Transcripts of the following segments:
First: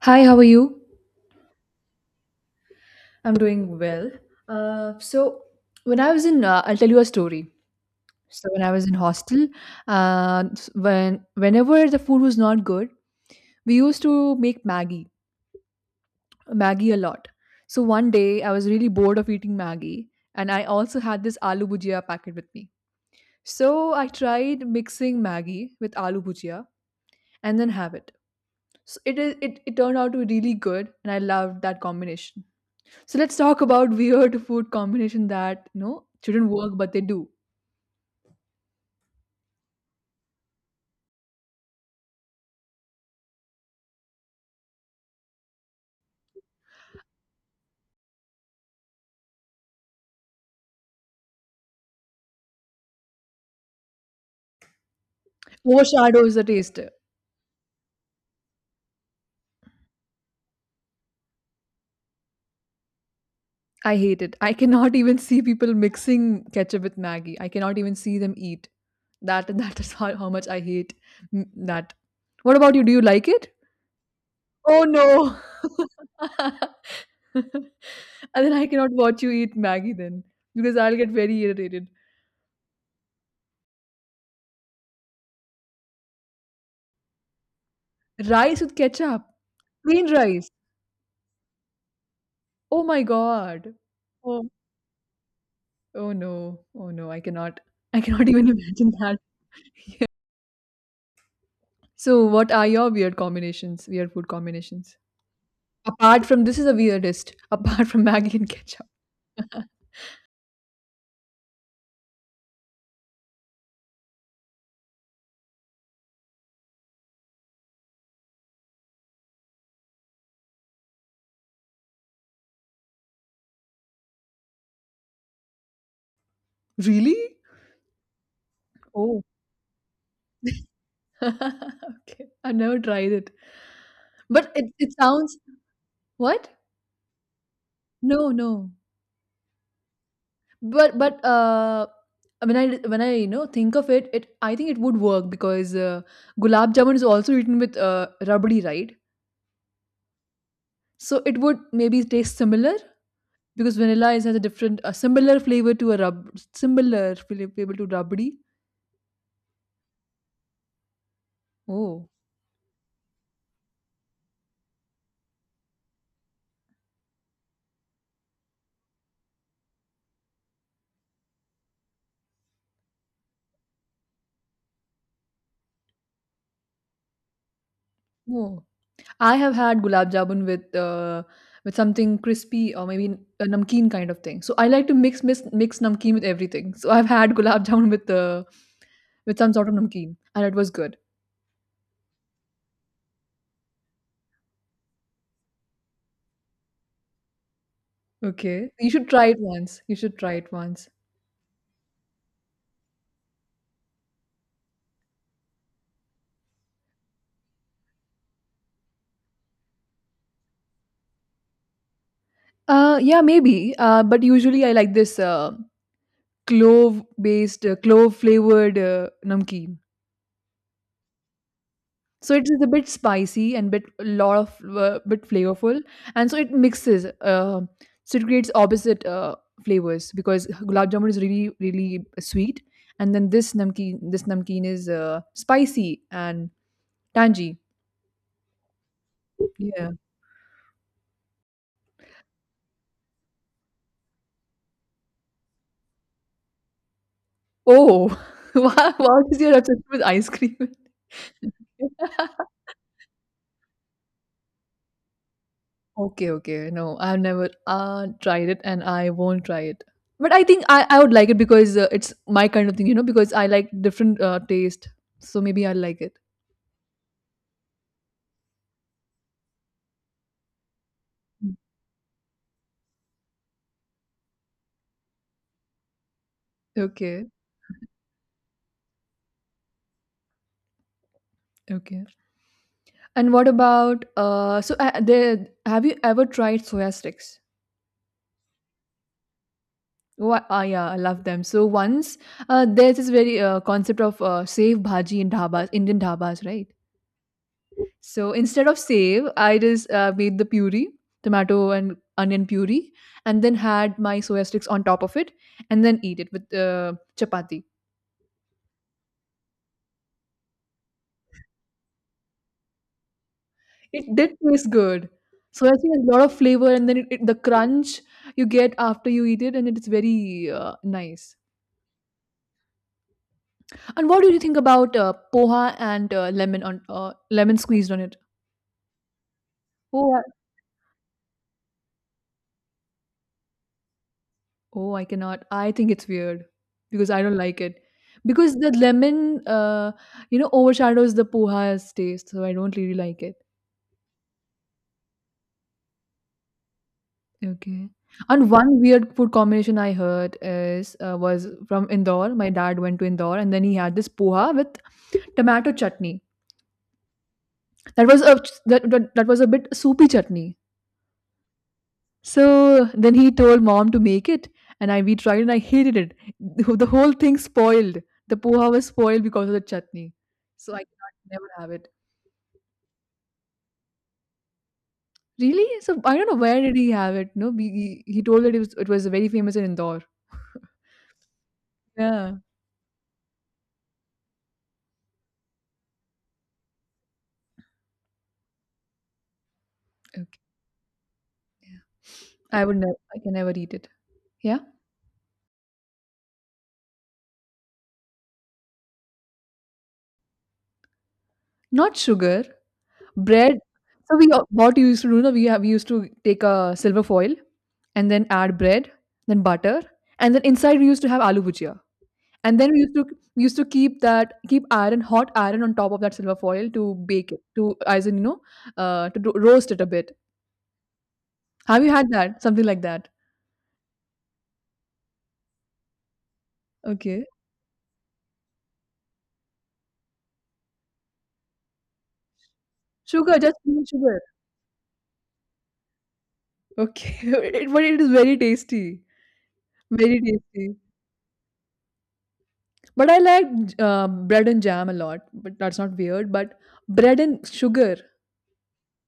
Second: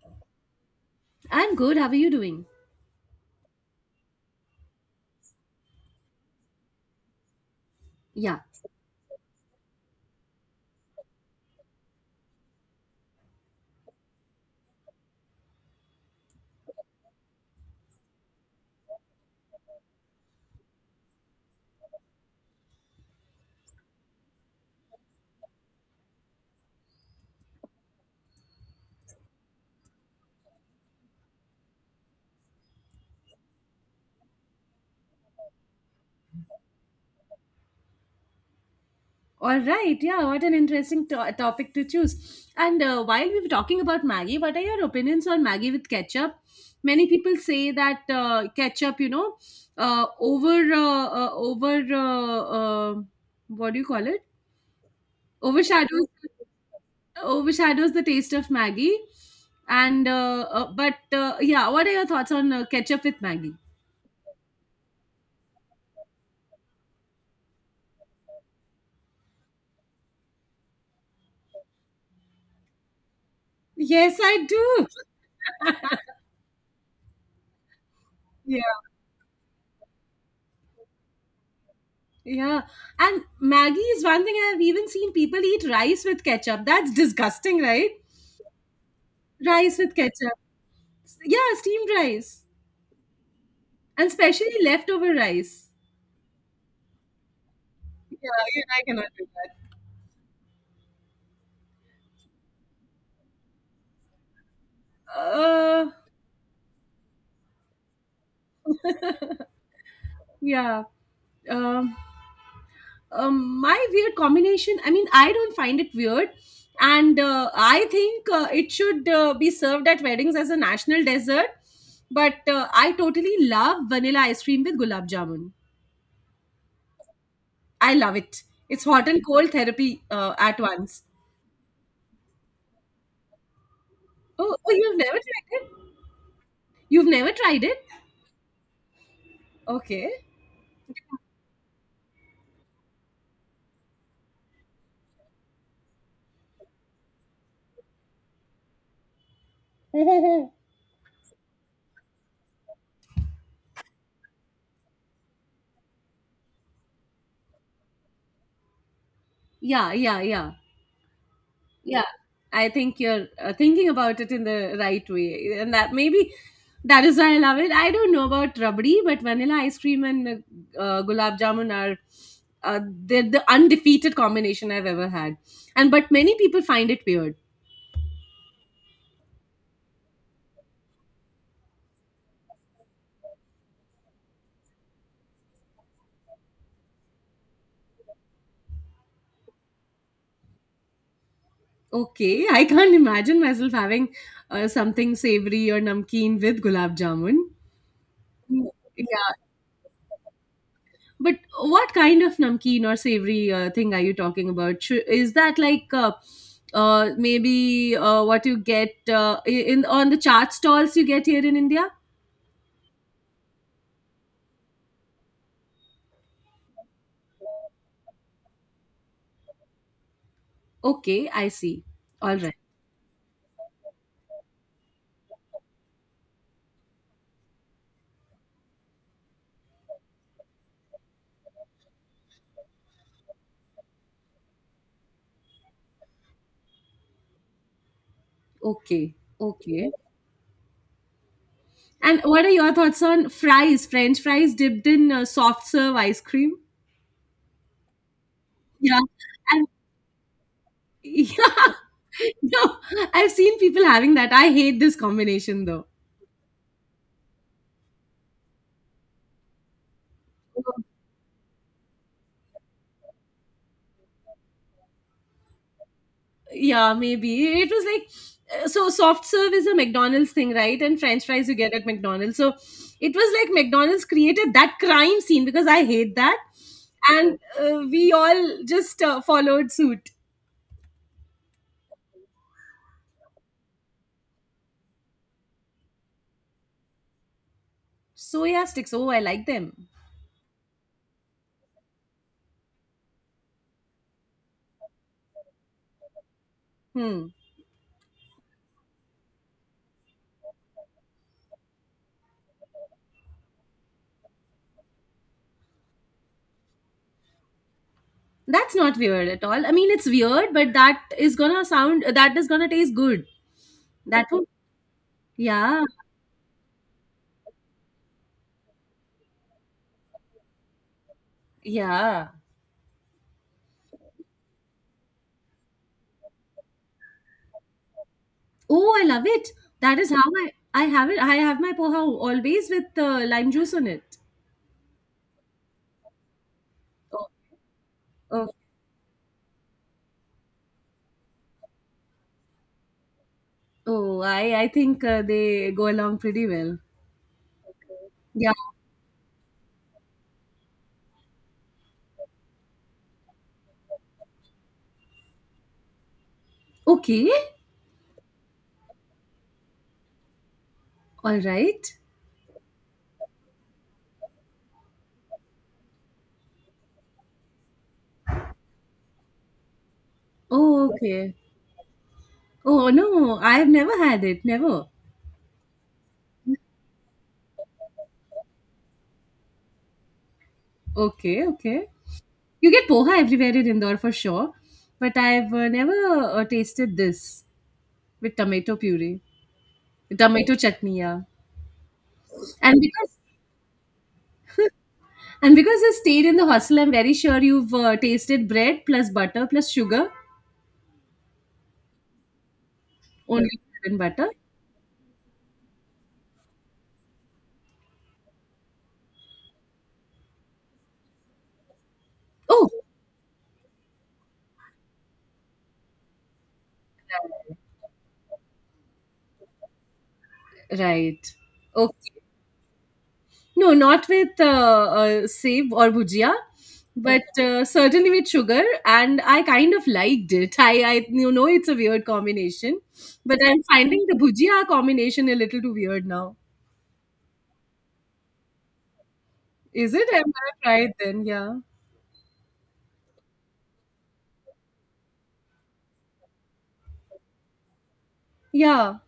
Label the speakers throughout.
Speaker 1: Hi, how are you?
Speaker 2: I'm good. How are you doing?
Speaker 1: I'm doing well. So when I was in, I'll tell you a story.
Speaker 2: Yeah.
Speaker 1: So when I was in hostel, when whenever the food was not good, we used to make Maggie a lot. So one day I was really bored of eating Maggie, and I also had this aloo bhujia packet with me. So I tried mixing Maggie with aloo bhujia and then have it. So it turned out to be really good, and I loved that combination. So let's talk about weird food combination that you know shouldn't work but they do.
Speaker 2: All right. Yeah. What an interesting topic to choose. And while we were talking about Maggie, what are your opinions on Maggie with ketchup? Many people say that ketchup, you know, over over what do you call it? Overshadows
Speaker 1: Overshadows the taste.
Speaker 2: overshadows the taste of Maggie. And but yeah, what are your thoughts on ketchup with Maggie?
Speaker 1: I hate it. I cannot even see people mixing ketchup with Maggie. I cannot even see them eat. That is how much I hate mm, that. What about you? Do you like it?
Speaker 2: Yes, I
Speaker 1: Oh
Speaker 2: do.
Speaker 1: no. And then I cannot watch you eat Maggie then because I'll get very irritated.
Speaker 2: Yeah. And Maggie is one thing, I've even seen people eat rice with ketchup. That's disgusting, right?
Speaker 1: Rice with ketchup.
Speaker 2: Rice with
Speaker 1: Plain
Speaker 2: ketchup.
Speaker 1: rice.
Speaker 2: Yeah, steamed rice.
Speaker 1: Oh my god.
Speaker 2: And
Speaker 1: Oh.
Speaker 2: especially leftover rice.
Speaker 1: Oh no. Oh no. I cannot. I
Speaker 2: Yeah,
Speaker 1: cannot even
Speaker 2: even I
Speaker 1: imagine
Speaker 2: cannot
Speaker 1: that.
Speaker 2: do that.
Speaker 1: So, what are your weird combinations? Weird food combinations.
Speaker 2: Uh,
Speaker 1: Apart from this is the weirdest. Apart from Maggie and ketchup.
Speaker 2: yeah. Um, my weird combination, I mean, I don't find it weird. And I think it should be served at weddings as a national dessert. But I totally love vanilla ice cream with gulab jamun.
Speaker 1: Really?
Speaker 2: I love it. It's hot
Speaker 1: Oh.
Speaker 2: and cold therapy at once.
Speaker 1: Okay, I've never tried it. But
Speaker 2: Oh,
Speaker 1: it,
Speaker 2: oh,
Speaker 1: it
Speaker 2: you've never
Speaker 1: sounds
Speaker 2: tried it?
Speaker 1: what?
Speaker 2: You've never tried it?
Speaker 1: No, no.
Speaker 2: Okay.
Speaker 1: But when I you know think of it, it I think it would work because gulab jamun is also eaten with rabdi, right? So it would maybe taste similar. Because vanilla is has a different, a similar flavor to a rub, similar flavor to rabdi.
Speaker 2: Yeah, yeah, yeah, yeah.
Speaker 1: Oh,
Speaker 2: I think you're thinking about it in the right way, and that maybe that is why I love it. I don't know about rabdi, but vanilla ice cream and gulab jamun are they're the undefeated combination I've ever had. And but many people find it weird.
Speaker 1: oh. I have had gulab jamun with something crispy or maybe a namkeen kind of thing. So I like to mix namkeen with everything. So I've had gulab jamun with some sort of namkeen, and it was good.
Speaker 2: Okay, I can't imagine myself having something savory or namkeen with gulab jamun. Mm.
Speaker 1: Okay, you should try
Speaker 2: Yeah,
Speaker 1: it once. You should try it once.
Speaker 2: but what kind of namkeen or savory thing are you talking about? Is that like maybe what you get in on the chaat stalls you get here in India?
Speaker 1: Yeah, maybe. But usually I like this clove based, clove flavored namkeen.
Speaker 2: Okay, I see.
Speaker 1: So
Speaker 2: All
Speaker 1: it
Speaker 2: right.
Speaker 1: is a bit spicy and bit a lot of bit flavorful, and so it mixes. So it creates opposite flavors because gulab jamun is really really sweet, and then this namkeen is spicy and tangy.
Speaker 2: Okay.
Speaker 1: Yeah.
Speaker 2: Okay. And what are your thoughts on French fries dipped in soft serve ice cream?
Speaker 1: Oh, wow!
Speaker 2: Yeah.
Speaker 1: What is your
Speaker 2: And
Speaker 1: obsession with ice cream?
Speaker 2: yeah, no, I've seen people having that. I hate this combination though.
Speaker 1: Okay, okay. No, I've never tried it and I won't try it. But I think I would like it because it's my kind of thing, you know, because I like different taste. So maybe I will like it.
Speaker 2: Yeah, maybe. It was like, so soft serve is a McDonald's thing, right? And french fries
Speaker 1: Mm.
Speaker 2: you get at McDonald's. So it was like McDonald's created that crime scene because I hate that.
Speaker 1: Okay,
Speaker 2: And we all just followed suit.
Speaker 1: okay. And what about so there have you ever tried soya sticks?
Speaker 2: Soya sticks. Oh, I like them.
Speaker 1: What ah yeah, I love them. So once there's this very concept of save bhaji in dhabas, Indian dhabas, right?
Speaker 2: Hmm.
Speaker 1: So instead of save, I just made the puree, tomato and onion puree, and then had my soya sticks on top of it, and then eat it with chapati.
Speaker 2: That's not weird at all. I mean, it's weird, but that is gonna taste good.
Speaker 1: It
Speaker 2: That
Speaker 1: did
Speaker 2: would,
Speaker 1: taste good. Soya
Speaker 2: yeah,
Speaker 1: stick has a lot of flavor, and then the crunch you get after you eat it, and it's very nice.
Speaker 2: yeah.
Speaker 1: And what do you think about poha and lemon squeezed on it?
Speaker 2: Oh, I love it. That is
Speaker 1: Oh,
Speaker 2: how I have it. I have my poha always with lime juice on it.
Speaker 1: oh, I cannot. I think it's weird because I
Speaker 2: Oh,
Speaker 1: don't like it.
Speaker 2: oh,
Speaker 1: Because the lemon, you know, overshadows the poha's taste, so I don't really like it.
Speaker 2: oh I think they go along pretty well.
Speaker 1: Okay. And
Speaker 2: Yeah.
Speaker 1: one weird food combination I heard is was from Indore. My dad went to Indore, and then he had this poha with tomato chutney.
Speaker 2: Okay.
Speaker 1: That was a that was a bit soupy chutney.
Speaker 2: All right.
Speaker 1: So then he told mom to make it, and I we tried and I hated it. The whole thing spoiled. The poha was spoiled because of the chutney. So I
Speaker 2: Oh,
Speaker 1: can't
Speaker 2: okay.
Speaker 1: never have it.
Speaker 2: Oh no, I've never had it. Never.
Speaker 1: Really? So I don't know where did he have it. No, we, he told that it was very famous in Indore.
Speaker 2: Okay. Okay.
Speaker 1: Yeah.
Speaker 2: You get poha everywhere in Indore for sure, but I've never tasted this with tomato puree,
Speaker 1: Okay.
Speaker 2: tomato chutney. Yeah.
Speaker 1: I would
Speaker 2: And
Speaker 1: never. I
Speaker 2: because
Speaker 1: can never eat it. Yeah.
Speaker 2: And because I stayed in the hostel, I'm very sure you've tasted bread plus butter plus sugar,
Speaker 1: Not sugar.
Speaker 2: only
Speaker 1: Bread.
Speaker 2: bread and
Speaker 1: So we
Speaker 2: butter.
Speaker 1: all- what you used to do. No, we used to take a silver foil and then add bread, then butter, and then inside we used to have aloo bhujia. And
Speaker 2: Oh,
Speaker 1: then we used to keep that keep iron hot iron on top of that silver foil to bake it to as in you know to roast it a bit.
Speaker 2: right.
Speaker 1: Have you
Speaker 2: Okay.
Speaker 1: had that? Something like that?
Speaker 2: No, not with save or bhujia, but
Speaker 1: Okay.
Speaker 2: certainly with sugar. And I kind of liked it. You know, it's a weird combination,
Speaker 1: Sugar,
Speaker 2: but
Speaker 1: just
Speaker 2: I'm
Speaker 1: plain
Speaker 2: finding the
Speaker 1: sugar.
Speaker 2: bhujia combination a little too weird now.
Speaker 1: Okay, but it is very tasty,
Speaker 2: Is it?
Speaker 1: very
Speaker 2: I'm gonna
Speaker 1: tasty.
Speaker 2: try it then. Yeah.
Speaker 1: But I like bread and jam a lot. But that's not weird. But bread and sugar.
Speaker 2: Yeah.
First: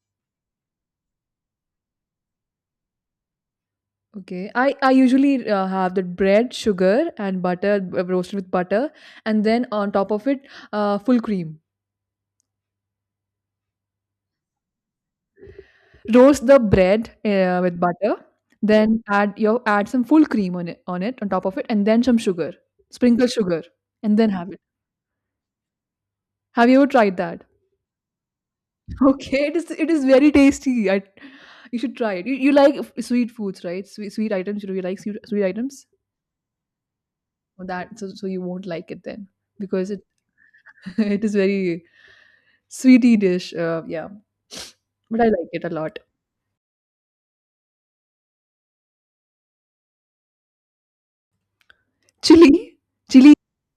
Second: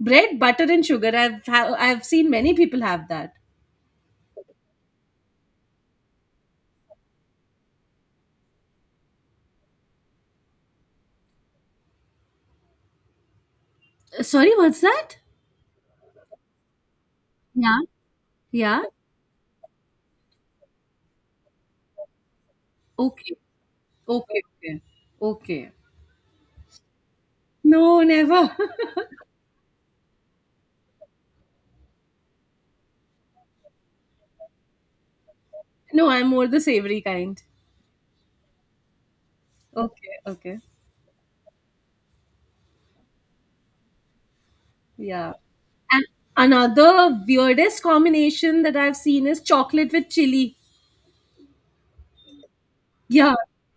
Speaker 2: Bread, butter, and sugar. I've seen many people have that.
Speaker 1: Okay, I usually have the bread, sugar, and butter roasted with butter, and then on top of it, full cream.
Speaker 2: Sorry, what's that?
Speaker 1: Roast the bread, with
Speaker 2: Yeah,
Speaker 1: butter,
Speaker 2: yeah.
Speaker 1: then add some full cream on top of it, and then some sugar. Sprinkle
Speaker 2: Okay,
Speaker 1: sugar, and then
Speaker 2: okay,
Speaker 1: have it.
Speaker 2: okay, okay.
Speaker 1: Have you ever tried that?
Speaker 2: No, never.
Speaker 1: Okay, it is very tasty. I you should try it. You like f- sweet foods, right? Sweet sweet items. You like sweet, sweet items?
Speaker 2: no, I'm more the savory kind.
Speaker 1: Well, that so, so you won't like it then because it
Speaker 2: Okay, okay.
Speaker 1: it is very sweety dish. Yeah, but I
Speaker 2: Yeah.
Speaker 1: like it a lot.
Speaker 2: And another weirdest combination that I've seen is chocolate with chili.
Speaker 1: Chili, chili.
Speaker 2: Yeah,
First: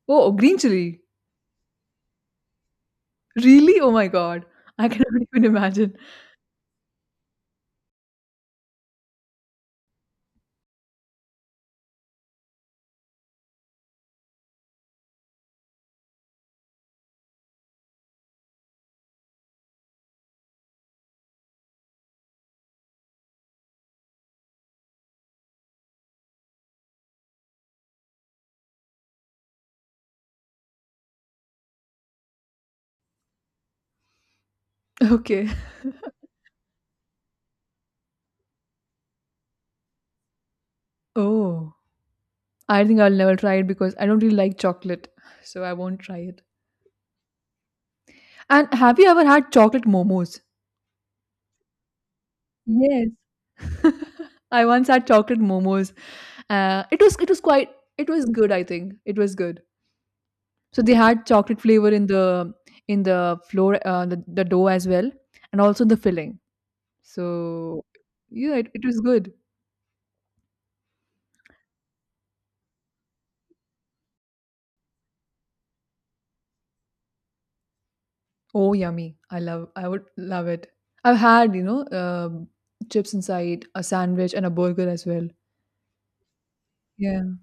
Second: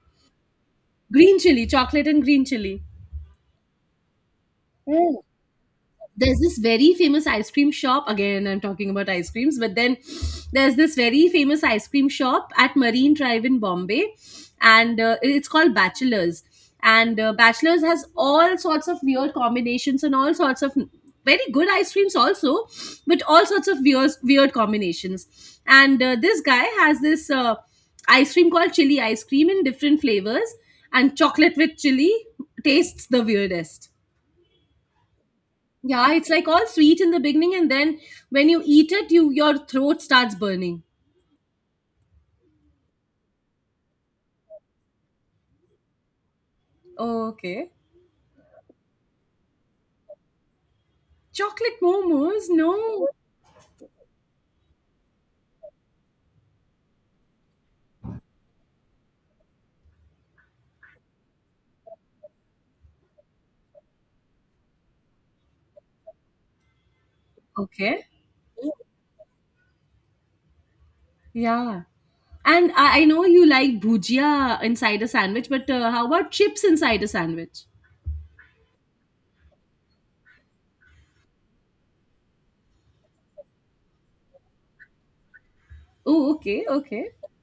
Speaker 1: Oh, green chili.
Speaker 2: green chili, chocolate and green chili.
Speaker 1: Really? Oh my god, I cannot even imagine.
Speaker 2: There's this very famous ice cream shop, again I'm talking about ice creams, but then there's this very famous ice cream shop at Marine Drive in Bombay, and it's called Bachelors, and Bachelors has all sorts of weird combinations and all sorts of very good ice creams also, but all sorts of weird combinations. And this guy has this ice cream called chili ice cream in different flavors, and chocolate with chili tastes the weirdest.
Speaker 1: Okay.
Speaker 2: Yeah, it's like all sweet in the beginning, and then when you eat it, your throat starts burning.
Speaker 1: Oh, I think I'll never try it because I don't really like chocolate, so I won't try it.
Speaker 2: Oh, okay.
Speaker 1: And have you ever had chocolate momos?
Speaker 2: Chocolate momos? No.
Speaker 1: Yes. I once had chocolate momos. It was quite it was good. I think it was good. So they had chocolate flavor in the floor the dough as well, and also the filling. So
Speaker 2: Okay.
Speaker 1: yeah, it was good.
Speaker 2: Yeah. And I know you like bhujia inside a sandwich, but how about chips inside a sandwich?
Speaker 1: Oh, yummy. I love I would love it. I've had, you know, chips inside, a sandwich and a burger as well.
Speaker 2: Oh, okay, okay.
Speaker 1: Yeah.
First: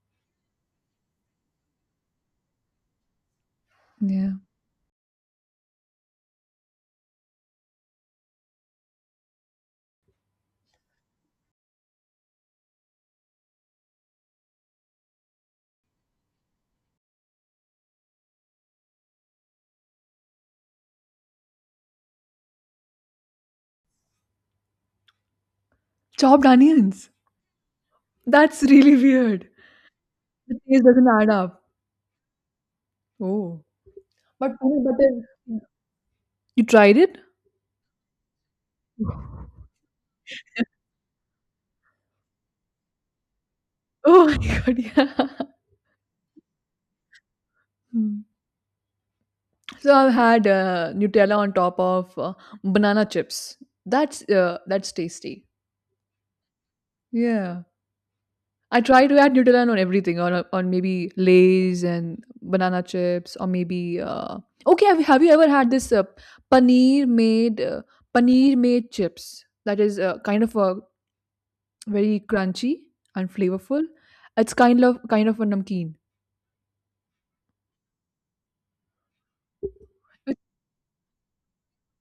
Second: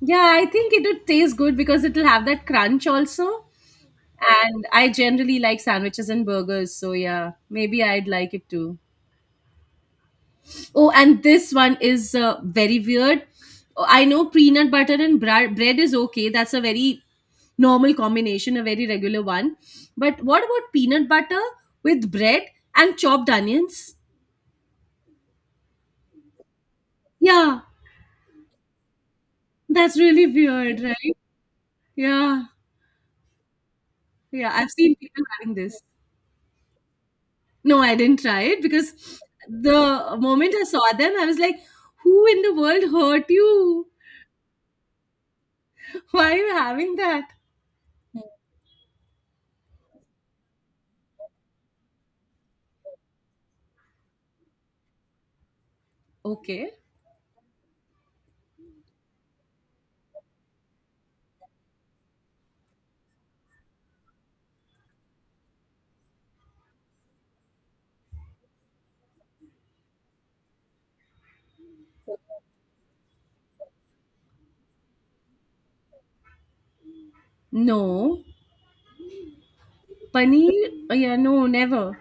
Speaker 2: Yeah, I think it would taste good because it'll have that crunch also.
Speaker 1: Yeah.
Speaker 2: And I generally like sandwiches and burgers, so yeah, maybe I'd like it too. Oh, and this one is very weird. Oh, I know peanut butter and bread is okay. That's a very normal combination, a very regular one. But what about peanut butter with bread and chopped onions?
Speaker 1: Chopped onions.
Speaker 2: Yeah,
Speaker 1: That's really weird.
Speaker 2: that's really
Speaker 1: The
Speaker 2: weird,
Speaker 1: taste doesn't
Speaker 2: right?
Speaker 1: add up.
Speaker 2: Yeah,
Speaker 1: Oh.
Speaker 2: yeah.
Speaker 1: But
Speaker 2: I've
Speaker 1: peanut
Speaker 2: seen
Speaker 1: butter.
Speaker 2: people having
Speaker 1: Yeah.
Speaker 2: this.
Speaker 1: You tried it?
Speaker 2: No, I didn't try it because the moment I saw them, I was like, who in the world hurt you?
Speaker 1: Oh my god, yeah.
Speaker 2: Why are you having that?
Speaker 1: Hmm. So I've had Nutella on top of banana chips. That's tasty.
Speaker 2: Okay.
Speaker 1: Yeah. I try to add Nutella on everything, on maybe Lay's and banana chips, or maybe okay. Have you ever had this paneer made uh, paneer made chips? That is kind of a very crunchy and flavorful. It's kind of a namkeen.
Speaker 2: No.
Speaker 1: But
Speaker 2: Paneer? Yeah, no, never.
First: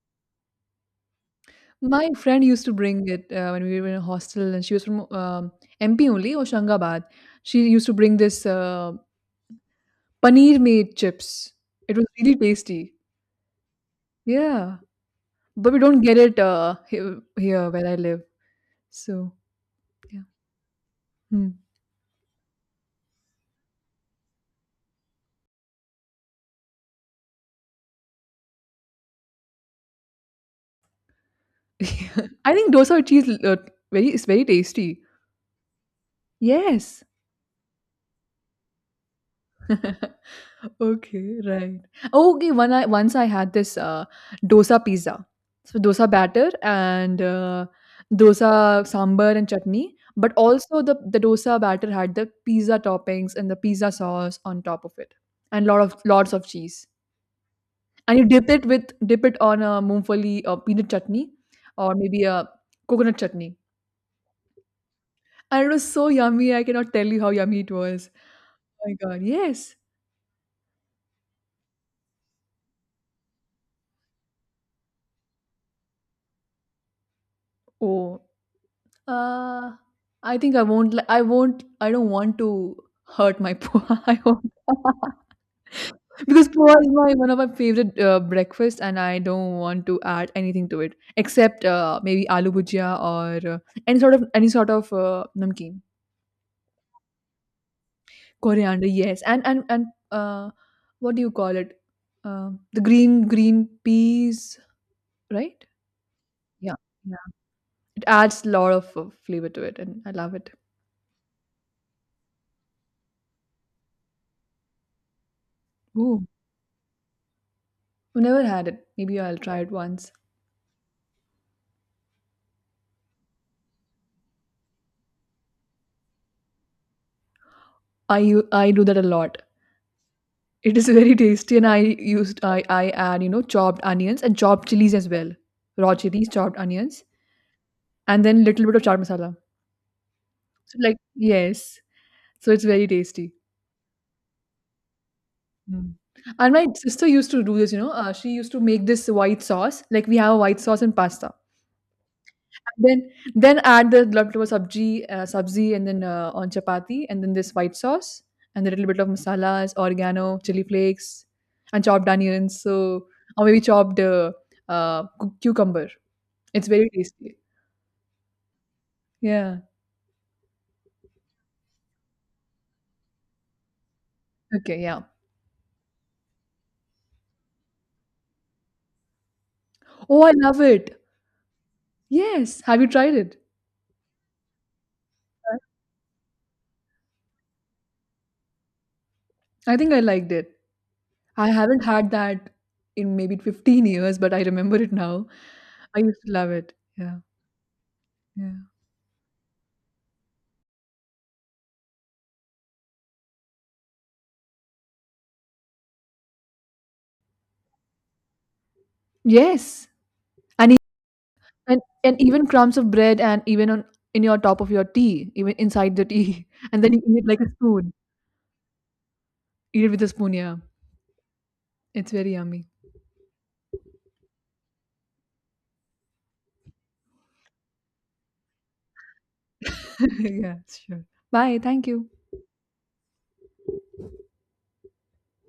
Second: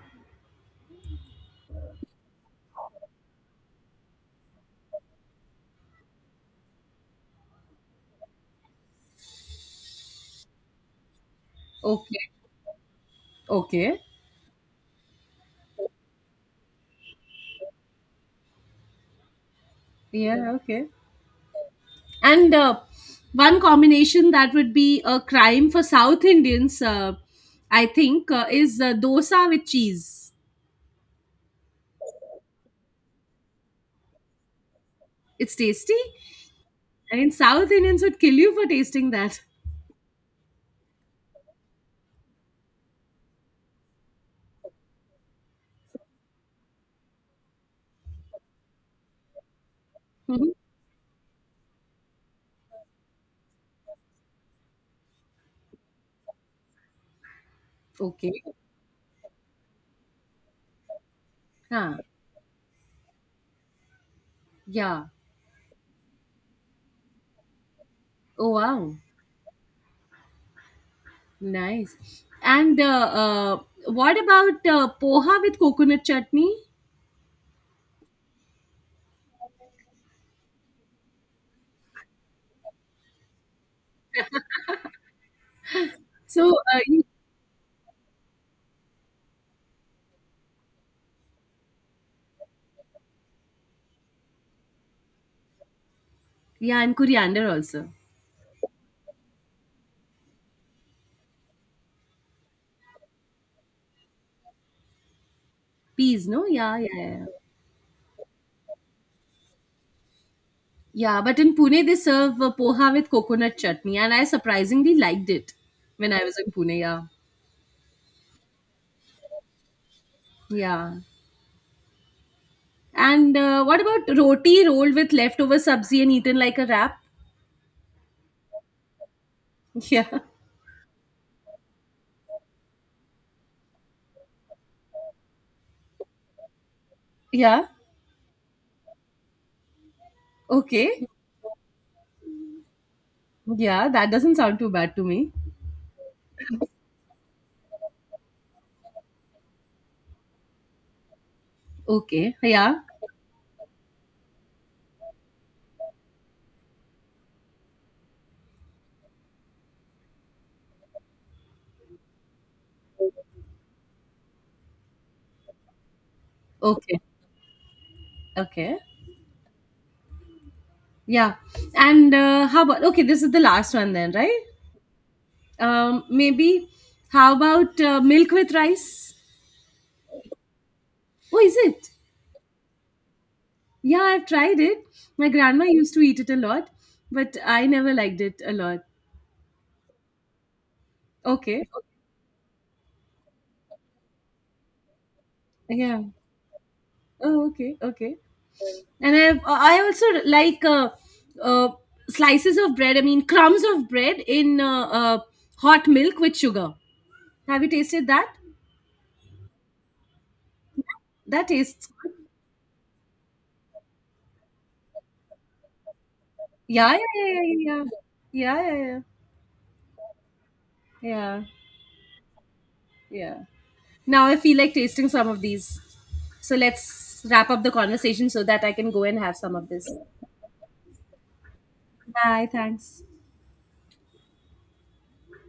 Speaker 1: my friend used to bring it when we were in a hostel, and she was from MP only, Hoshangabad. She used to bring this paneer made chips. It was
Speaker 2: Okay,
Speaker 1: really tasty.
Speaker 2: okay.
Speaker 1: Yeah. But we don't get it here, here where I live. So yeah,
Speaker 2: Yeah, okay.
Speaker 1: hmm.
Speaker 2: And one combination that would be a crime for South Indians, I think, is dosa with cheese.
Speaker 1: I think dosa with cheese very is very tasty.
Speaker 2: It's tasty.
Speaker 1: Yes.
Speaker 2: I mean, South Indians would kill you for tasting that.
Speaker 1: Okay, right. Oh, okay, one I once I had this dosa pizza. So dosa batter and dosa sambar and chutney, but
Speaker 2: Mhm.
Speaker 1: also the dosa batter had the pizza toppings and the pizza sauce on top of it, and lot of lots of cheese. And you
Speaker 2: Okay.
Speaker 1: dip it on a Moongfali or peanut chutney or
Speaker 2: Huh.
Speaker 1: maybe a coconut chutney.
Speaker 2: Yeah.
Speaker 1: And it was so yummy, I cannot tell you how yummy it was.
Speaker 2: Oh,
Speaker 1: Oh my
Speaker 2: wow.
Speaker 1: god, yes.
Speaker 2: Nice. And what about poha with coconut chutney?
Speaker 1: Oh, uh, I think I won't. Li- I won't. I don't want to hurt my poha. I won't. Because
Speaker 2: So,
Speaker 1: poha is
Speaker 2: you-
Speaker 1: my one of my favorite breakfast, and I don't want to add anything to it except maybe aloo bhujia or any sort of namkeen.
Speaker 2: yeah, and coriander also.
Speaker 1: Coriander, yes, and what do you call it? The green peas, right?
Speaker 2: Peas, no?
Speaker 1: Yeah,
Speaker 2: Yeah, yeah,
Speaker 1: yeah.
Speaker 2: yeah.
Speaker 1: It adds a lot of flavor to it, and I love it.
Speaker 2: Yeah, but in Pune they serve poha with coconut chutney, and I surprisingly liked it when I
Speaker 1: Ooh,
Speaker 2: was in Pune. Yeah,
Speaker 1: I've never had it. Maybe I'll try it once.
Speaker 2: yeah. And what about roti rolled with leftover sabzi and eaten like a wrap?
Speaker 1: I u- I do that a lot.
Speaker 2: Yeah,
Speaker 1: It is very tasty, and I used I add you know chopped onions and chopped chilies as well, raw chilies, chopped onions,
Speaker 2: yeah.
Speaker 1: and then little bit of chaat masala. So like
Speaker 2: Okay,
Speaker 1: yes, so it's very tasty.
Speaker 2: yeah. That doesn't sound too bad to me.
Speaker 1: Mm. And my sister used to do this, you know, she used to make this white sauce. Like we have a white sauce and pasta.
Speaker 2: Okay, yeah.
Speaker 1: then then add the leftover sabzi and then on chapati and then this white sauce and a little bit of masalas, oregano, chili flakes and chopped onions. So or maybe chopped cucumber. It's very
Speaker 2: Okay,
Speaker 1: tasty.
Speaker 2: okay.
Speaker 1: Yeah.
Speaker 2: Yeah. And how about okay? This is the last one then, right?
Speaker 1: Okay, yeah.
Speaker 2: Maybe. How about milk with rice?
Speaker 1: Oh, I love it.
Speaker 2: Oh, is it?
Speaker 1: Yes. Have you tried it?
Speaker 2: Yeah, I've tried it. My grandma used to eat it a lot, but I never liked it a lot.
Speaker 1: I think I liked it. I
Speaker 2: Okay.
Speaker 1: haven't had that in maybe 15 years, but I remember it now. I
Speaker 2: Yeah.
Speaker 1: used to love it. Yeah,
Speaker 2: Oh, okay. Okay.
Speaker 1: yeah.
Speaker 2: I also like uh, slices of bread. I mean, crumbs of bread in hot milk with sugar. Have you tasted that?
Speaker 1: Yes, and e-
Speaker 2: That
Speaker 1: and
Speaker 2: tastes.
Speaker 1: and even crumbs of bread, and even on in your top of your tea, even inside the tea, and then
Speaker 2: Yeah. Yeah.
Speaker 1: you eat it like
Speaker 2: Yeah.
Speaker 1: a
Speaker 2: Yeah. Yeah.
Speaker 1: spoon.
Speaker 2: Yeah. Yeah.
Speaker 1: Eat it with a spoon. Yeah,
Speaker 2: Yeah. Yeah.
Speaker 1: it's very yummy.
Speaker 2: Yeah. Now I feel like tasting some of these. So let's wrap up the conversation so that I can go and have some of this.
Speaker 1: Yeah, sure. Bye. Thank you.
Speaker 2: Bye. Thanks.